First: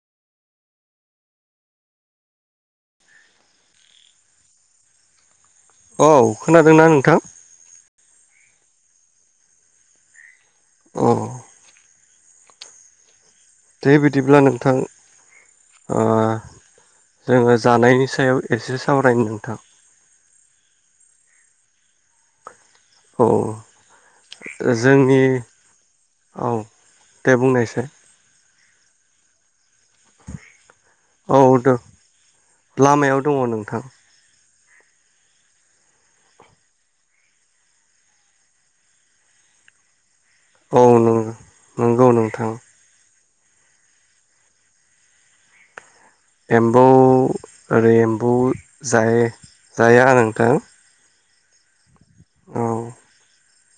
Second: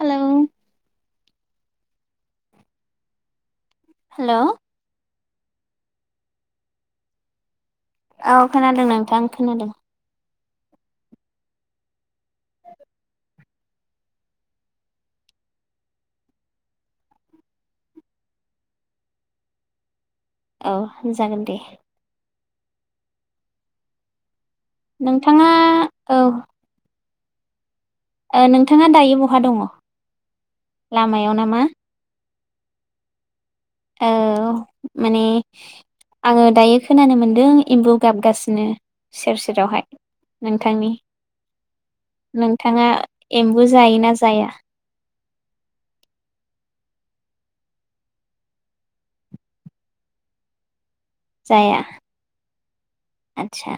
Hello hello औ खोनादोंना नोंथां औ खोनादों नोंथां खोनादों अ दे ओ बिदिब्ला नोंथां ओ जोङो जानायनि सायाव एसे सावरायनो नोंथां औ जागोन दे अ नोंथाङा औ दे बुंनायसाय ओ नोंथाङा दायो बहा दङ लामायाव औ नामा दे लामायाव दङ नोंथां औ माने आङो दायो खोनानो मोनदों एम्बु गाबगासिनो सेर सेरावहाय औ नोंथांनि नंगौ नंगौ नोंथां नोंथाङा एम्बु जायोना जाया एम्बौ ओरै एम्बौ जा-जाया नोंथां जाया औ आतसा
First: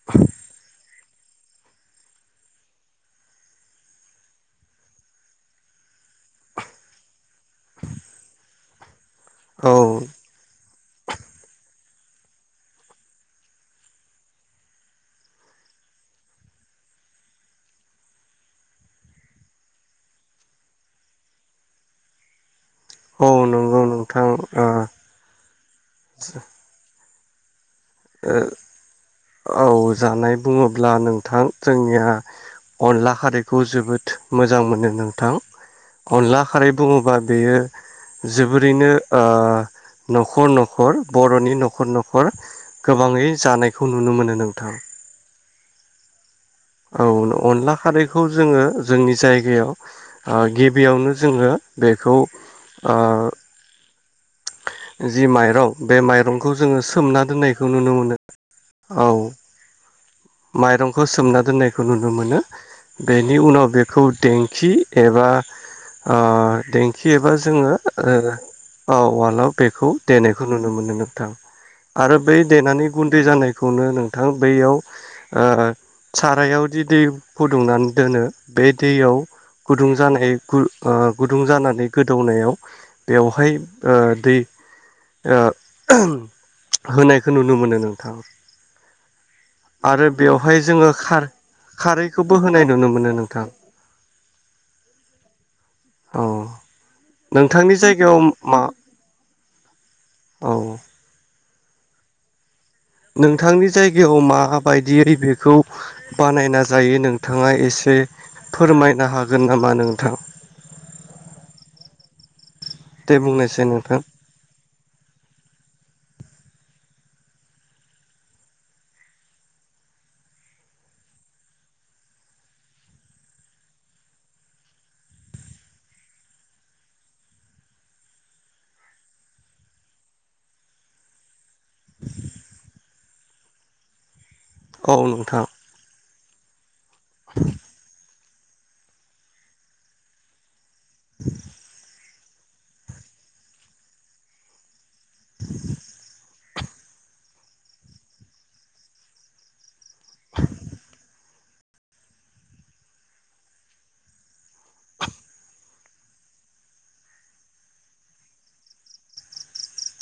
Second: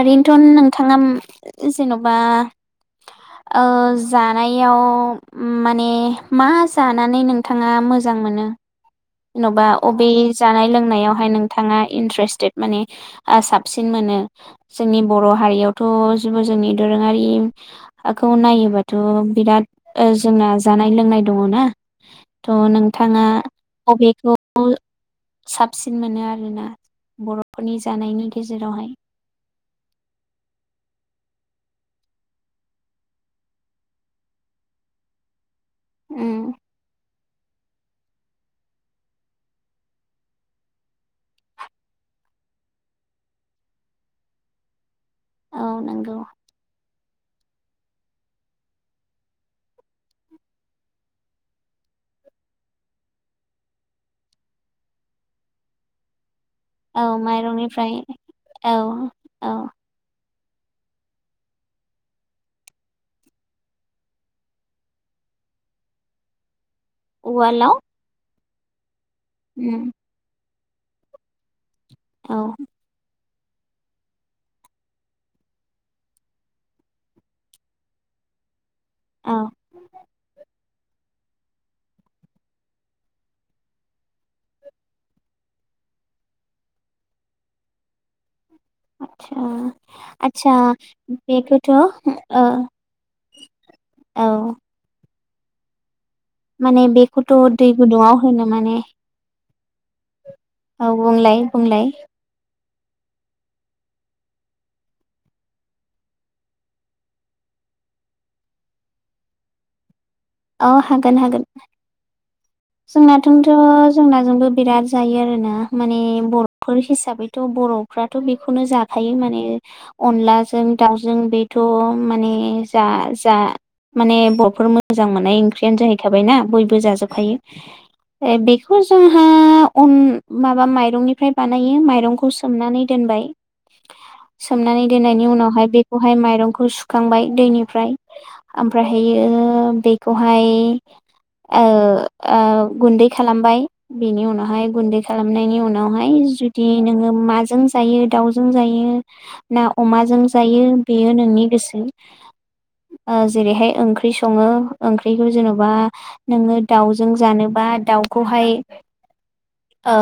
ओरैनोथ' नोंथाङा जेन'बा ओ जानायाव माने मा जानानै नों थाङा मोजां मोनो जेन'बा औ बबे जानाय लोंनायावहाय नोंथाङा इन्ट्रेस्टेद माने ओ साबसिन मोनो जोंनि बर' हारियावथ' जेबो जोंनि दोरोङारिखौ नायोबाथ' बिराद ओ जोंना जानाय लोंनाय दङ ना थ' नोंथाङा औ नंगौ नोंथां बबेखौ ओ साबसिन मोनो आरोना बर' ओ औ जानाय बुङोब्ला नों नोंथां जोंनिया अनला खारैखौ जोबोद मोजां मोनो नोंथां अनला उम खारै बुङोबा बेयो जोबोरैनो ओ न'खर न'खर बर'नि न'खर न'खर गोबाङै जानायखौ नुनो मोनो नोंथां । औ नंगौ औ अनला खारैखौ जोङो जोंनि जायगायाव ओ गिबियावनो जोङो बेखौ ओ जि माइरं बे माइरं खौ जोङो औ सोमना दोन्नायखौ माइरंनिफ्राय नुनो मोनो औ माइरंखौ सोमना दोननायखौ नुनो मोनो बेनि उनाव बेखौ देंखि एबा ओ देंखि खि एबा जोङो उवालाव ओ [inaudible] औ उवालाव बेखौ उम दोन बेखौ नुनो मोनो नोंथां । आरो बै औ देनानै गुन्दै जानायखौ खौनो नोंथां बैयाव ओ सारायाव जि दै फुदुंनानै दोनो । बे दैयाव औ गुदुं जानाय खुर ओ गुदुं जानानै गोदौनायाव बेवहाय ओ दै ओ होनायखौ नुनो मोनो नोंथां । अ आरो बेवहाय जोङो बेखौथ' औ खार-खारैखौबो होनाय नुनो मोनो नोंथां । औ औ माने बेखौथ' दै नोंथांनि जायगायाव गुदुआव होनो मा माने औ बुंलाय बुंलाय नोंथांनि जायगायाव माबायदियै बेखौ बानायना जायो नोंथाङा एसे फोरमायनो हागोन नामा नोंथां । अ हागोन हागोन दे जोंनाथ'थ' बुंनायसै नोंथां जोंनाजोंबो बिराद जायो आरोना माने बर'फोर हिसाबैथ' बर'फ्राथ' बेखौनो जाखायो माने अनलाजों दाउजों बेथ' माने जा जा माने बर'फोर [inaudible] मोजां मोननाय जाहैखायना बयबो जाजोबायो बेखो जोङो अन माबा माइरंनिफ्राय बा नायो माइरंखौ सोमनानै दोनबाय सोमनानै औ दोननायनि नोंथां उनावहाय बेखौ हाय माइरंखौ सु खांबाय दैनिफ्राय ओमफ्रायहायो बेखौहाय आ ओ गुन्दै खालामबाय बिनि उनावहाय गुन्दै खालामनायनि उनावहाय ज दि नोङो माजों जायो दाउजों जायो ना अमाजों जायो बेयो नोंनि गोसो ओ जेरैहाय ओंख्रि सङो ओंख्रिखौ जेन'बा नोङो दाउजों जानोबा दाउखौहाय ओ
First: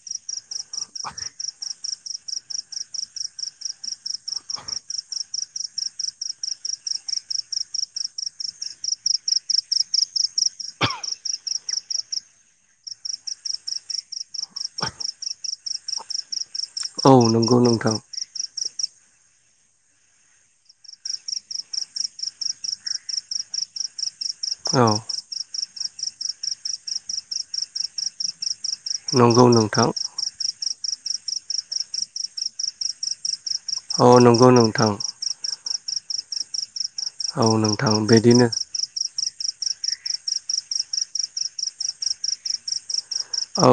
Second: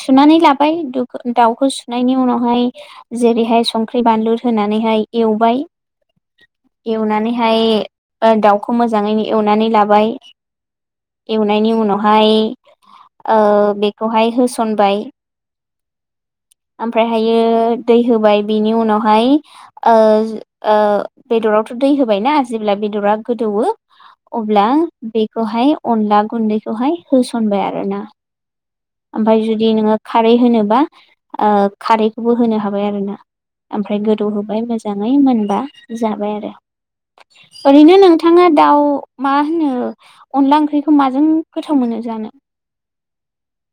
सुनानै लाबो बाय ओमफ्राय दाउखौ सु सुनायनि उनावहाय जेरैहाय संख्रि बानलु होनानैहाय एवबाय एवनानैहाय ओ दाउ खौ मोजाङै एवनानै लाबाय एवनायनि उनावहाय ओ बेखौहाय होसनबाय औ ओमफ्रायहायो नंगौ नोंथां दै होबाय बिनि उनाव बहाय ओ ओ बेदरावथ' दै होबायनाा जेब्ला बेदरा गोदौवो अब्ला औ बेखौहाय अनला गुन्दैखौहाय होसनबाय आरोना ओमफ्राय नंगौ जुदि नोंथां नोङो खारै होनोब्ला खारैखौबो होनो हाबाय आरोना ओमफ्राय औ नंगौ गोदौहोबाय नोंथां मोजाङै मोनबा जाबाय आरो औ नोंथां बे बिथाङा दाउ मा मा होनो अनला ओंख्रिखौ माजों गोथाव मोनो जानो औ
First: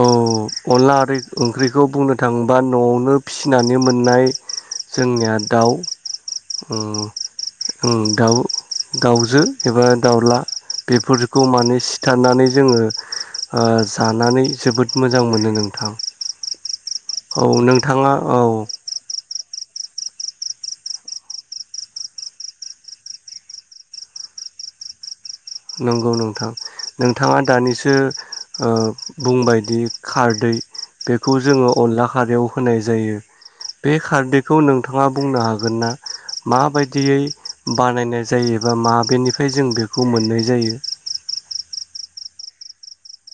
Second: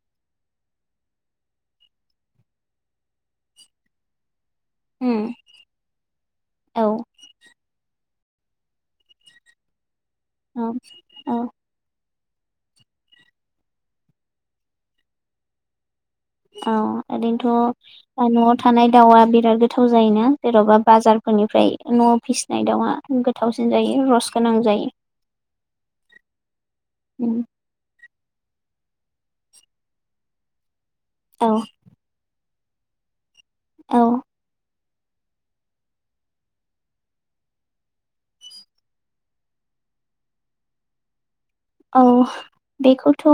अनला ओ ओंख्रिखौ बुंनो थाङोबा न'आवनो फिसिनानै मोननाय उम जोंनिया दाउ औ दाउ दाउजो एबा दाउला औ औ बेफोरखौ माने ओ जोङो जानानै जोबोद मोजां मोनो नोंथां औ औ नोंथाङा ओरैनोथ' न'आव औ थानाय दाउआ बे बिराद गोथाव जायोना जेन'बा बाजारफोरनिफ्राय न' फिसिनाय दाउआ गोथावसिन जायो रस गोनां जायो नंगौ नोंथां नोंथाङा दानिसो बुंबायदि खारदै बेखौ औ जोङो अनला खारैयाव होनाय जायो बे औ खारदैखौ नों नोंथाङा बुंनो हागोन ना माबायदियै बानायनाय जायोबा माबेनिफ्राय जों बेखौ मोन जायो औ बेखौथ'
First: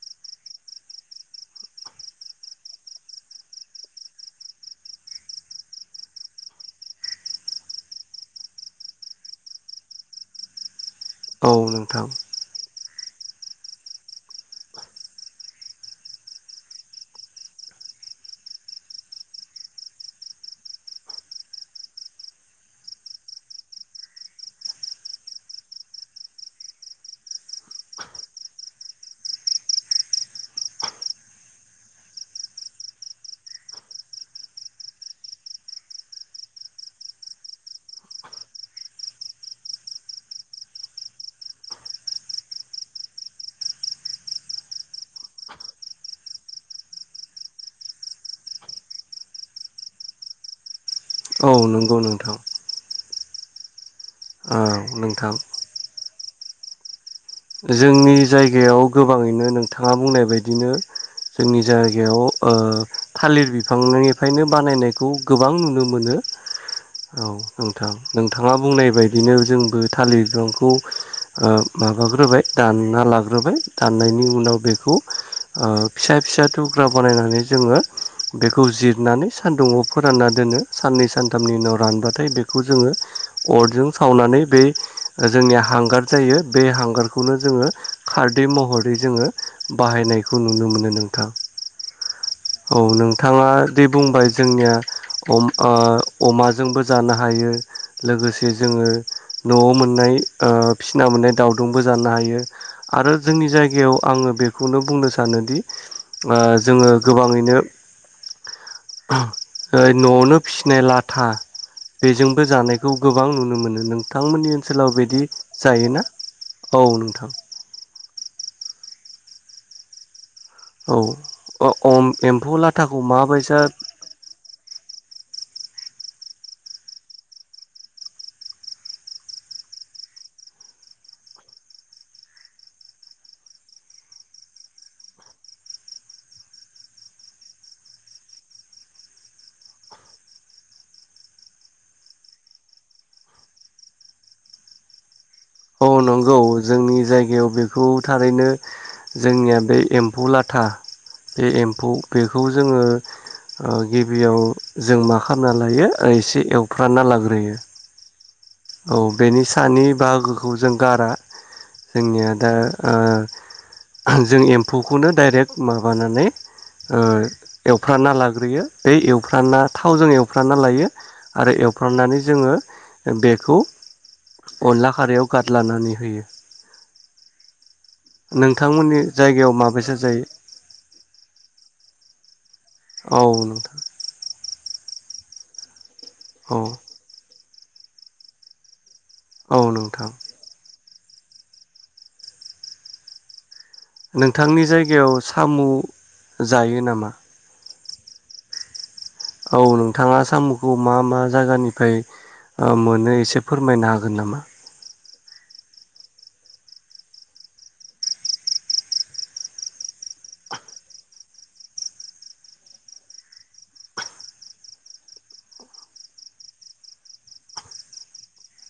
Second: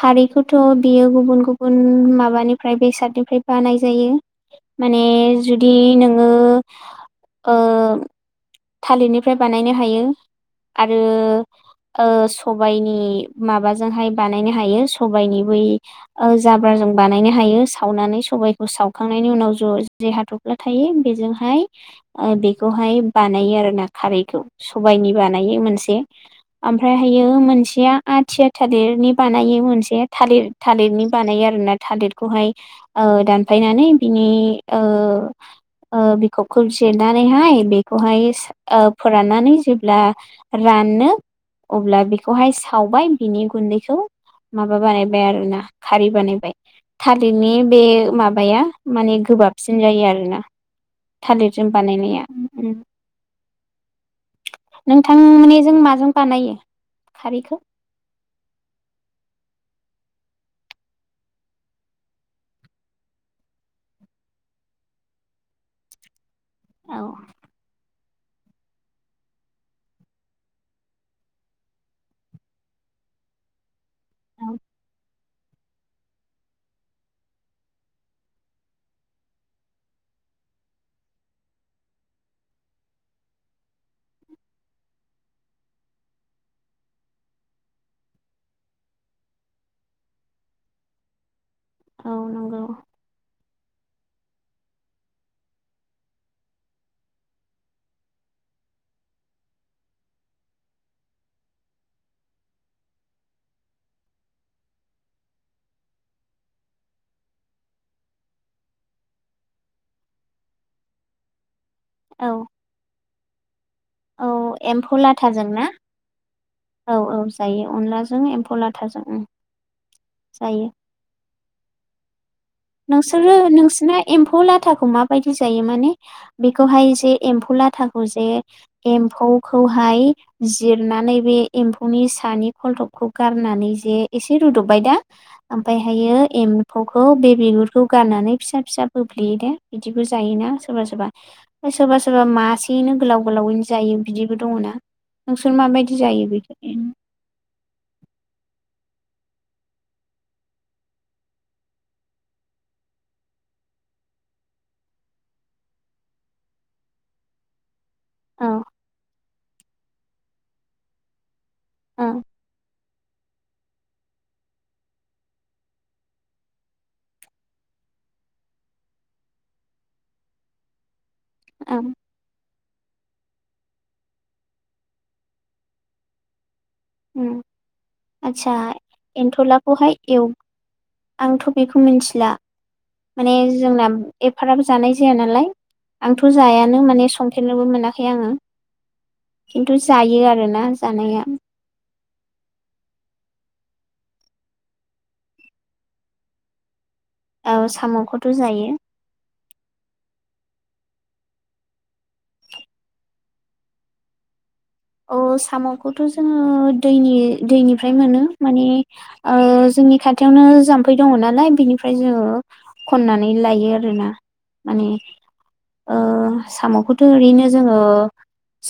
खारैखौथ' बियो गुबुन गुबुन माबानिफ्राय बेसादनिफ्राय बानाय जायो माने जुदि नोङो ओ थालिरनिफ्राय बानायनो हायो आरो औ ओ नोंथां स सबायनि माबाजोंहाय बानायनो हायो सबाइनि बै ओ जाब्राजों बानायनो हायो सावनानै सबाइखौ सावखांनायनि उनाव ज' जे हाथ'फ्ला थायो बेजोंहाय ओ बेखौहाय बानायो आर ना खारैखौ सबायाइनि बानायो मोनसे ओमफ्रायहायो मोनसेया आथिया थालिरनि बानायो मोनसे थालिर थालिरनि बानायो आरोना थालिरखौहाय ओ दानफायनानै बिनि ओ ओ बिखबखौ जिरनानैहाय बेखौहाय ओ फोराननानै जेब्ला रानो अब्ला बेखौहाय सावबाय बिनि गुन्दैखौ माबा बानायबाय आरोना खारै बानायबाय थालिरनि बे माबाया माने गोबाबसिन जायो आरोना औ थालिरजों नंगौ बानायनाया नोंथां नोंथां माने जों माजों बानायो खारैखौ जोंनि जायगायाव गोबाङैनो नोंथाङा बुंनाय बायदिनो जोंनि जायगायाव थालिर बिफांनिफ्रायनो बानायनायखौ गोबां नुनो मोनो औ नोंथां नोंथाङा बुंनाय बायदिनो जोंबो थालिर बिफांखौ ओ माबाग्रोबाय दानि दानना लाग्रोबाय दाननायनि औ उनाव बेखौ ओ फिसा फिसा थुग्रा बानायनानै जोङो बेखौ जिरनानै सानदुंङआव फोरानना दोनो साननै सानथामनि उनाव रानबाथाय बेखौ जोङो अरजों सावनानै बे जोंनिया हांगार जायो बे हांगारखौनो जोङो खारदै महरै जोङो बाहायनायखौ नुनो मोनो नोंथां औ नंगौ औ नोंथाङा दि बुंबाय जोंनिया अम ओ अमाजोंबो जानो हायो लोगोसे जोङो न'आव मोननाय ओ फिसिना मोननाय दाउदोबो जानो हायो आरो जोंनि जायगायाव आङो बेखौनो बुंनो सानोदि ओ जोङो गोबाङैनो न'आवनो फिसिनाय लाथा औ बेजोंबो जानायखौ गोबां नुनो मोनो औ नोंथांमोननि ओनसोलाव एम्फौ बिदि लाथाजों ना जायोना औ नोंथां लाजों एम्फौ लाथाजों उम जायो औ अ अ एम्फौ लाथा नोंसोरो नोंसिरना एम्फौ ला एम्फौ लाथाखौ माबायदि जायो माने बेखौहाय जे एम्फौ लाथाखौ जे एम्फौखौहाय जिरनानै बे एम्फौनि सानि खलदबखौ गारनानै जे एसे रुदबबाय दा ओमफायहायो एम्फौखौ बे बिगुरखौ गारनानै फिसा फिसा बोफ्लेयो दे बिदिबो जायोना सोरबा सोरबा सोरबा सोरबा मासेयैनो गोलाव गोलावैनो जायो बिदिबो दङ ना नोंसोर माबायदि जायो नांगौ बेखौ जोंनि जायगायाव बेखौ थारैनो जोंनिया बे एम्फौ लाथा बे एम्फौ बेखौ जोङो ओ गिबियाव जों मा खालामना लायो एसे एवफ्रानना लाग्रोयो औ औ बेनि सानि बाहागोखौ जों गारा औ जोंनिया दा ओ जों एम्फौखौनो डाइरेक्ट माबानानै ओ एवफ्रानानना लाग्रोयो बे एवफ्राना थावजों एवफ्राना लायो आरो एवफ्रामनानै जोङो बे बेखौ अनला खारायाव गारलानानै होयो उम आदसा नोंथांमोननि जायगायाव माबायसा एनथलाखौहाय जायो एव आंथ' बेखौ मिथिला औ माने नोंथां जोंना ए फाराबो जानाय जाया नालाय आंथ' औ जायानो माने सं फेरनोबो मोनाखै आङो औ खिन्थु नोंथां जायो आरोना जानाया नोंथांनि जायगायाव साम' जायो नामा औ साम'खौथ' जायो औ नोथाङा साम'खौ मा मा जायगानिफ्राय ओ मोनो एसे फोरमायनाय होगोन नामा औ साम'खौथ' जोङो दैनि-दैनिफ्राय मोनो माने ओ जोंनि खाथियावनो जाम्फै दङ नालाय बिनिफ्राय जोङो खननानै लाइयो आरोना माने ओ साम'खौथ' ओरैनो जोङो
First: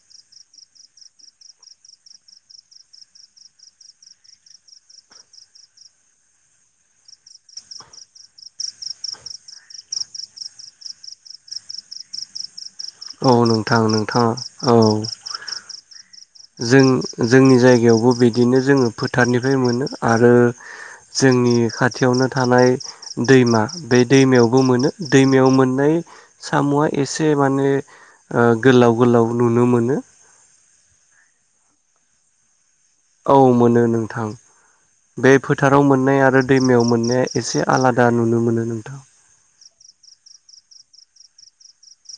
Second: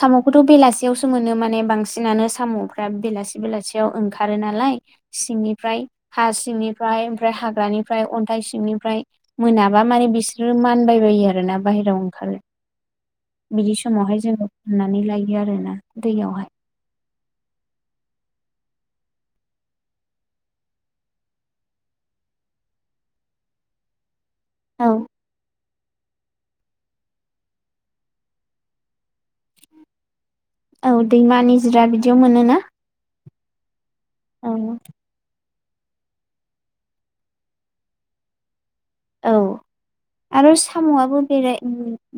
साम'खौथ' बेलासि सियावसो मोनो माने बांसिनानो साम'फ्रा बेलासि बेलासियाव ओंखारो नालाय सिंनिफ्राय हा सिंनिफ्राय ओमफ्राय हाग्रानिफ्राय अन्थाइ सिंनिफ्राय मोनाबा माने बिसोरो मानबाय बायो आरोना बाह्रायाव ओंखारो औ बिदि नोंथां समावहाय नोंथाङा जोङो औ खननानै लाइयो आरोना दैयावहाय जों जोंनि जायगायावबो बिदिनो जोङो फोथारनिफ्राय मोनो आरो जोंनि खाथियावनो थानाय दैमा बे दैमायावबो औ मोनो दैमायाव मोन नै साम'आ एसे माने ओ गोलाव गोलाव नुनो मोनो औ दैमानि निजिरा बिदियाव मोनोना औ मोनो नों थां औ बे फोथाराव मोननाय आरो दैमायाव मोननाया एसे आलादा नुनो मोनो नोंथां औ आरो साम'आबो बेराय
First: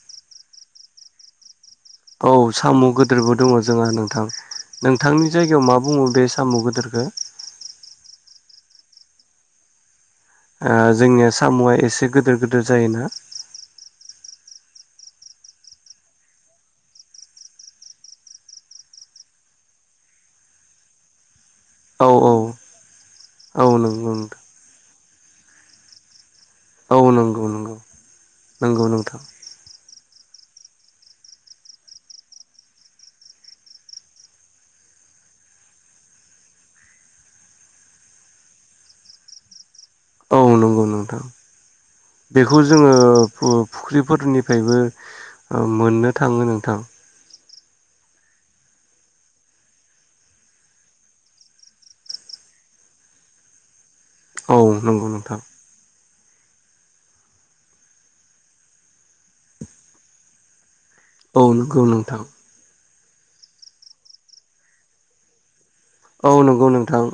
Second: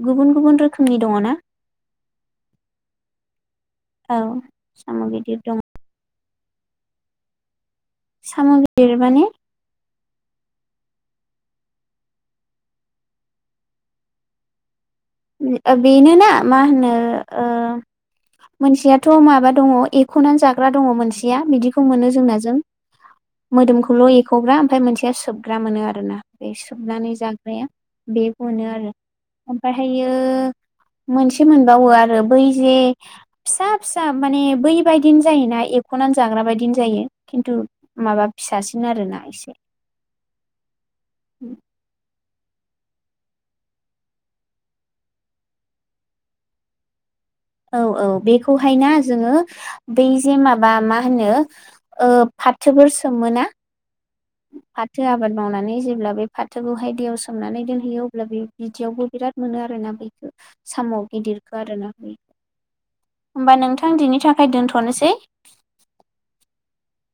गुबुन गुबुन रोखोमनि दङ ना औ साम' गोदोरबो दङ जोंहा औ नोंथां साम' नोंथांनि गिदिर दं जायगायाव मा बुङो बे साम' गोदोरखौ साम' गिदिर माने ओ जोंनि साम'आ एसे गोदोर गोदोर जायोना ओ बेनो ना मा होनो मोनसेयाथ' माबा दङ एख'नानै जाग्रा दङ मोनसेया बिदिखौ औ मोनो औ जोंनाजों औ मोदोमखौल' नंगौ नोंथां एख'ग्रा ओमफ्राय मोनसे सोबग्रा मोनो आरोना बे औ सोबनानै नंगौ जाग्राया नंगौ बेखौनो नंगौ आरो नोंथां ओमफ्राय ओमफ्रायो मोनसे मोनबावो आरो बै जे फिसा फिसा माने बै बायदिनो जायोना एख'नानै जाग्रा बायदिनो जायो खिन्थु माबा फिसासिन आरोना एसे औ नंगौ नोंथां बेखौ जोङो ओ फुख्रिफोरनिफ्रायबो मोननो थाङो नोंथां औ औ बेखौहायना जोङो बै जे माबा मा होनो ओ फाथोफोर सोमो ना औ फाथो नंगौ आबाद नोंथां मावनानै जेब्ला बे फाथोखौहाय दैयाव सोमनानै दोनहैयो अब्ला बे बिदियावबो बिराद मोनो आरोना बेखौ साम' औ गिदिरखौ नंगौ आरोना नोंथां होमबा नोंथां बिनि थाखाय दोनथ'नोसै औ नंगौ नोंथां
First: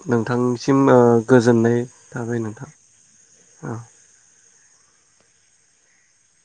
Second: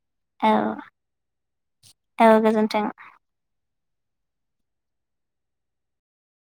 औ नोंथांनिसिम गोजोननाय गोजोननाय औ थाबाय नोंथां गोजोन्थों औ